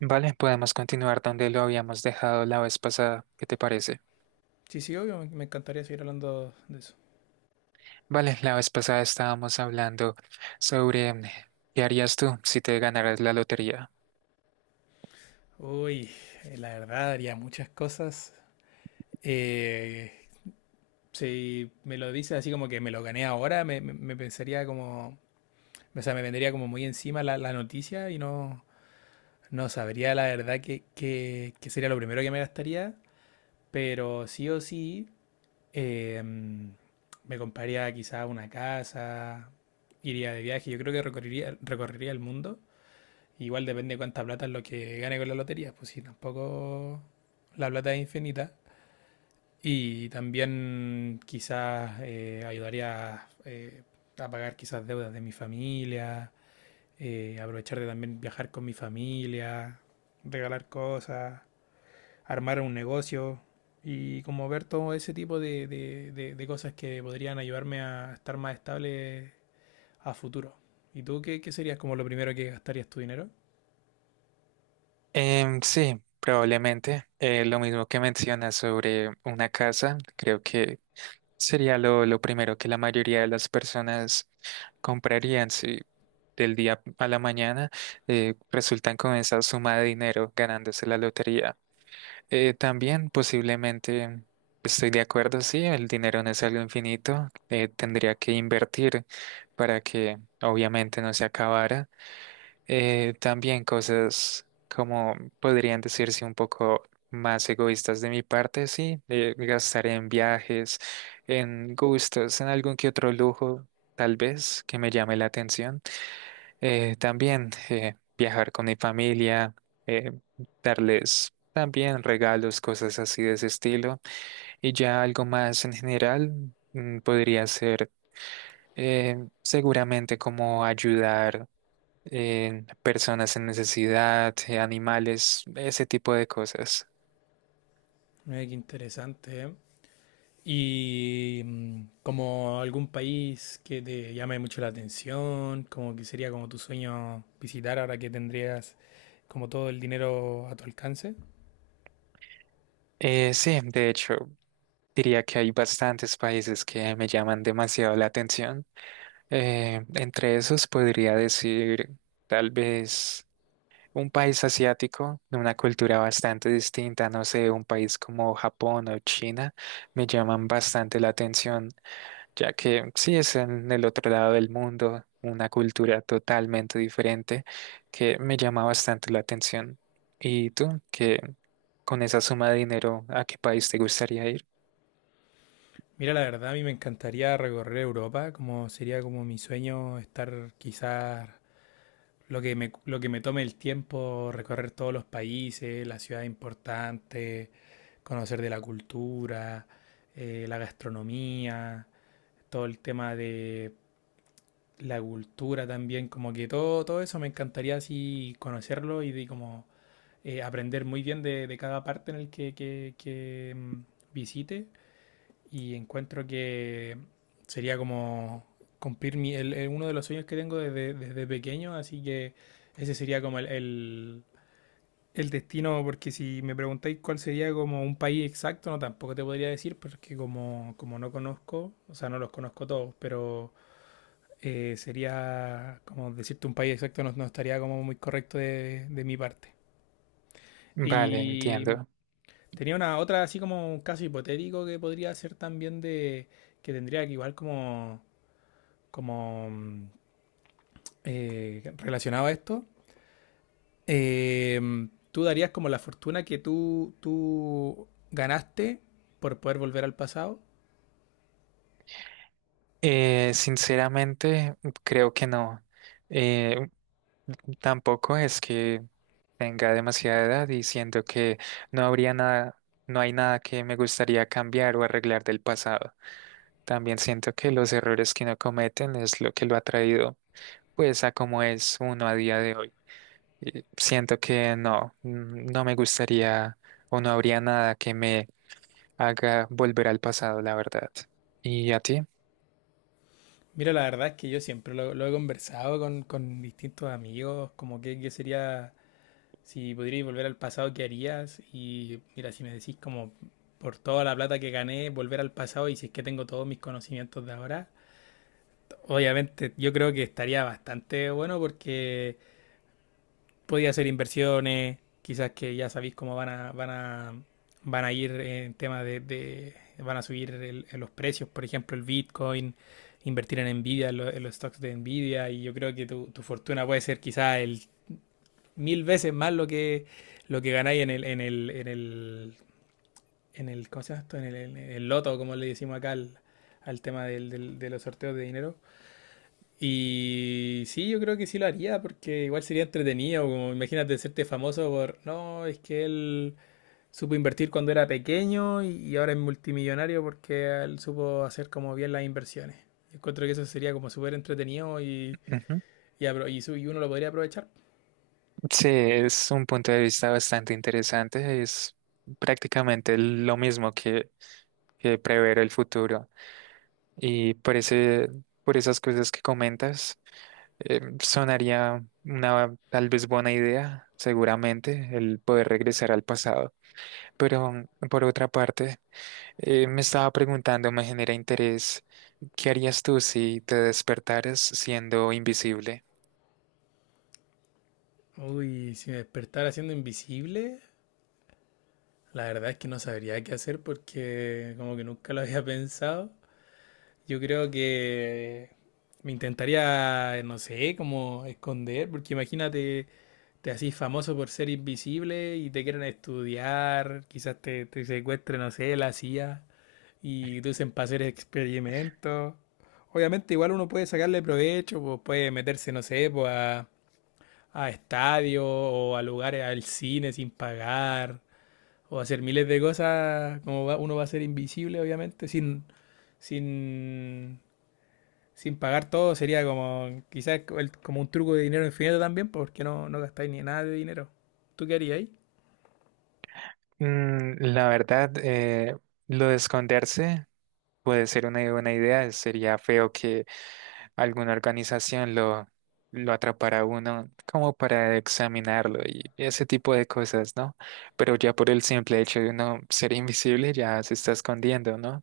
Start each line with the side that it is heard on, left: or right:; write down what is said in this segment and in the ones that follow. right: Vale, podemos continuar donde lo habíamos dejado la vez pasada. ¿Qué te parece?
left: Sí, sí, obvio, me encantaría seguir hablando de eso.
right: Vale, la vez pasada estábamos hablando sobre qué harías tú si te ganaras la lotería.
left: Uy, la verdad haría muchas cosas. Eh, si me lo dices así como que me lo gané ahora, me pensaría como, o sea, me vendría como muy encima la noticia y no, no sabría la verdad que sería lo primero que me gastaría, pero sí o sí me compraría quizá una casa, iría de viaje, yo creo que recorrería el mundo. Igual depende de cuánta plata es lo que gane con la lotería, pues si tampoco la plata es infinita. Y también quizás ayudaría a pagar quizás deudas de mi familia, aprovechar de también viajar con mi familia, regalar cosas, armar un negocio y como ver todo ese tipo de cosas que podrían ayudarme a estar más estable a futuro. ¿Y tú qué, qué serías como lo primero que gastarías tu dinero?
right: Sí, probablemente. Lo mismo que mencionas sobre una casa, creo que sería lo primero que la mayoría de las personas comprarían si del día a la mañana resultan con esa suma de dinero ganándose la lotería. También posiblemente estoy de acuerdo, sí, el dinero no es algo infinito, tendría que invertir para que obviamente no se acabara. También cosas como podrían decirse un poco más egoístas de mi parte, sí, gastar en viajes, en gustos, en algún que otro lujo, tal vez, que me llame la atención. Eh, también, viajar con mi familia, eh, darles también regalos, cosas así de ese estilo. Y ya algo más en general podría ser seguramente como ayudar, personas en necesidad, animales, ese tipo de cosas.
left: Mira, qué interesante, ¿eh? Y como algún país que te llame mucho la atención, como que sería como tu sueño visitar ahora que tendrías como todo el dinero a tu alcance.
right: Sí, de hecho, diría que hay bastantes países que me llaman demasiado la atención. Entre esos podría decir tal vez un país asiático, de una cultura bastante distinta, no sé, un país como Japón o China, me llaman bastante la atención, ya que sí es en el otro lado del mundo, una cultura totalmente diferente que me llama bastante la atención. ¿Y tú, que con esa suma de dinero, a qué país te gustaría ir?
left: Mira, la verdad a mí me encantaría recorrer Europa, como sería como mi sueño estar quizás lo que me tome el tiempo, recorrer todos los países, las ciudades importantes, conocer de la cultura, la gastronomía, todo el tema de la cultura también, como que todo eso me encantaría así conocerlo y de como aprender muy bien de cada parte en el que, visite y encuentro que sería como cumplir uno de los sueños que tengo desde pequeño, así que ese sería como el destino, porque si me preguntáis cuál sería como un país exacto, no, tampoco te podría decir, porque como no conozco, o sea, no los conozco todos, pero sería, como decirte un país exacto, no, no estaría como muy correcto de mi parte.
right: Vale,
left: Y
right: entiendo.
left: tenía una otra, así como un caso hipotético que podría ser también de que tendría que igual como, como relacionado a esto. eh, Tú darías como la fortuna que tú ganaste por poder volver al pasado.
right: Sinceramente, creo que no. Eh, Tampoco es que tenga demasiada edad y siento que no habría nada, no hay nada que me gustaría cambiar o arreglar del pasado. También siento que los errores que no cometen es lo que lo ha traído pues a como es uno a día de hoy. Y siento que no, no me gustaría o no habría nada que me haga volver al pasado, la verdad. ¿Y a ti?
left: Mira, la verdad es que yo siempre lo he conversado con distintos amigos, como que sería si pudierais volver al pasado, ¿qué harías? Y mira, si me decís como por toda la plata que gané, volver al pasado y si es que tengo todos mis conocimientos de ahora, obviamente yo creo que estaría bastante bueno porque podía hacer inversiones, quizás que ya sabéis cómo van a ir en temas van a subir el- los precios, por ejemplo, el Bitcoin, invertir en Nvidia, en, lo- en los stocks de Nvidia, y yo creo que tu fortuna puede ser quizás el mil veces más lo que ganáis en ¿cómo se llama esto? En en el loto, como le decimos acá al, al tema de los sorteos de dinero. Y sí, yo creo que sí lo haría, porque igual sería entretenido, como imagínate serte famoso por, no, es que él supo invertir cuando era pequeño y ahora es multimillonario porque él supo hacer como bien las inversiones. Encuentro que eso sería como súper entretenido
right: Ujú.
left: y, y uno lo podría aprovechar.
right: Sí, es un punto de vista bastante interesante. Es prácticamente lo mismo que prever el futuro. Y por ese, por esas cosas que comentas, sonaría una tal vez buena idea, seguramente, el poder regresar al pasado. Pero por otra parte, me estaba preguntando, me genera interés, ¿qué harías tú si te despertaras siendo invisible?
left: Uy, si me despertara siendo invisible, la verdad es que no sabría qué hacer porque como que nunca lo había pensado. Yo creo que me intentaría, no sé, como esconder, porque imagínate, te haces famoso por ser invisible y te quieren estudiar, quizás te secuestre, no sé, la CIA y te usen para hacer experimentos. Obviamente igual uno puede sacarle provecho, pues puede meterse, no sé, pues a estadios o a lugares, al cine sin pagar o hacer miles de cosas, como va- uno va a ser invisible, obviamente, sin, sin pagar todo, sería como quizás el- como un truco de dinero infinito también, porque no, no gastáis ni nada de dinero. ¿Tú qué harías ahí?
right: La verdad, lo de esconderse puede ser una buena idea, sería feo que alguna organización lo atrapará a uno como para examinarlo y ese tipo de cosas, ¿no? Pero ya por el simple hecho de uno ser invisible ya se está escondiendo, ¿no?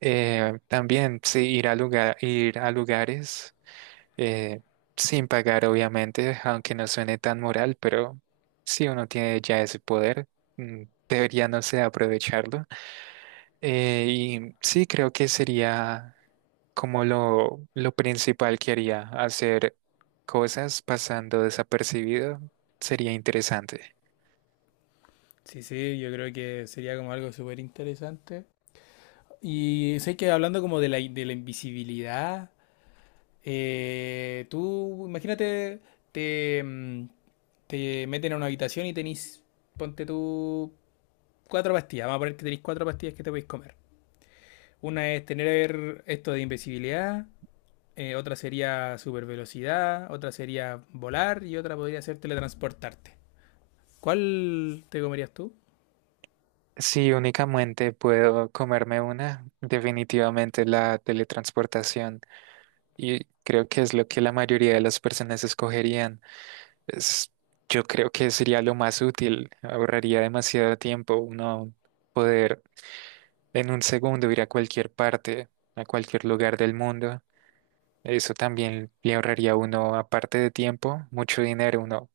right: También sí, ir a lugares, eh, sin pagar, obviamente, aunque no suene tan moral, pero si uno tiene ya ese poder, mm, debería, no sé, aprovecharlo. Y sí, creo que sería como lo principal que haría, hacer cosas pasando desapercibido, sería interesante.
left: Sí, sí, yo creo que sería como algo súper interesante. Y sé que hablando como de la, in- de la invisibilidad, tú imagínate, te, te meten a una habitación y tenís, ponte tú, cuatro pastillas, vamos a poner que tenéis cuatro pastillas que te podéis comer. Una es tener esto de invisibilidad, otra sería supervelocidad, otra sería volar y otra podría ser teletransportarte. ¿Cuál te comerías tú?
right: Si únicamente puedo comerme una, definitivamente la teletransportación. Y creo que es lo que la mayoría de las personas escogerían. Es- yo creo que sería lo más útil. Ahorraría demasiado tiempo uno poder en un segundo ir a cualquier parte, a cualquier lugar del mundo. Eso también le ahorraría a uno, aparte de tiempo, mucho dinero. Uno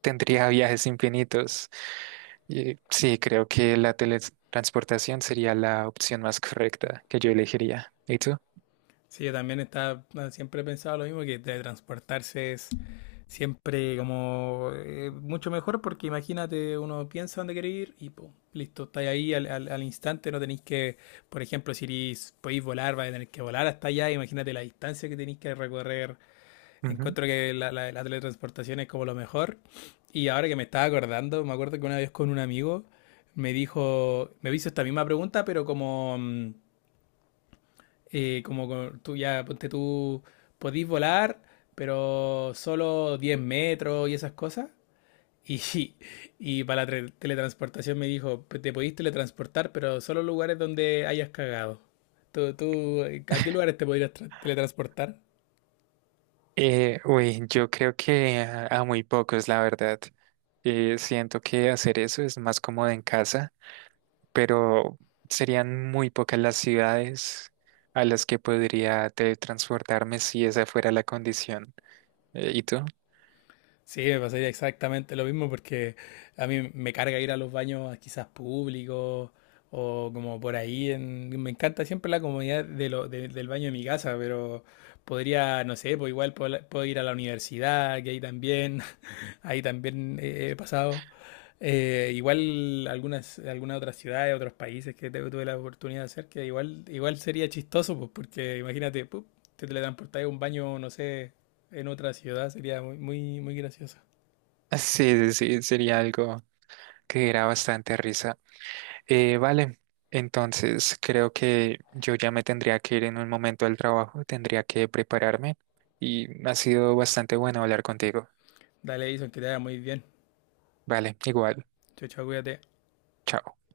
right: tendría viajes infinitos. Y sí, creo que la teletransportación sería la opción más correcta que yo elegiría. ¿Y tú?
left: Sí, yo también estaba, siempre he pensado lo mismo, que teletransportarse es siempre como mucho mejor porque imagínate, uno piensa dónde quiere ir y pum, listo, estáis ahí al, al instante, no tenéis que, por ejemplo, si irís- podéis volar, vais a tener que volar hasta allá, imagínate la distancia que tenéis que recorrer.
right: Ujú.
left: Encuentro que la teletransportación es como lo mejor. Y ahora que me estaba acordando, me acuerdo que una vez con un amigo me dijo, me hizo esta misma pregunta, pero como, como con- tú ya, ponte tú, podís volar, pero solo 10 metros y esas cosas. Y y para la tre- teletransportación me dijo: "Pues te podís teletransportar, pero solo lugares donde hayas cagado". ¿Tú, tú, a qué lugares te podrías tra- teletransportar?
right: Uy, yo creo que a muy pocos, la verdad. Siento que hacer eso es más cómodo en casa, pero serían muy pocas las ciudades a las que podría teletransportarme si esa fuera la condición. ¿Y tú?
left: Sí, me pasaría exactamente lo mismo porque a mí me carga ir a los baños quizás públicos o como por ahí. En- me encanta siempre la comodidad de lo- de- del baño de mi casa, pero podría, no sé, pues igual puedo, puedo ir a la universidad, que ahí también, ahí también he pasado. Igual algunas otras ciudades, otros países que te- tuve la oportunidad de hacer, que igual, igual sería chistoso, pues porque imagínate, pup, te teletransportas a un baño, no sé, en otra ciudad, sería muy gracioso.
right: Sí, sí, sí, sería algo que diera bastante risa. Vale, entonces creo que yo ya me tendría que ir en un momento al trabajo, tendría que prepararme y ha sido bastante bueno hablar contigo.
left: Dale, Edison, que te vaya muy bien.
right: Vale, igual,
left: Chao, chao, cuídate.
right: chao.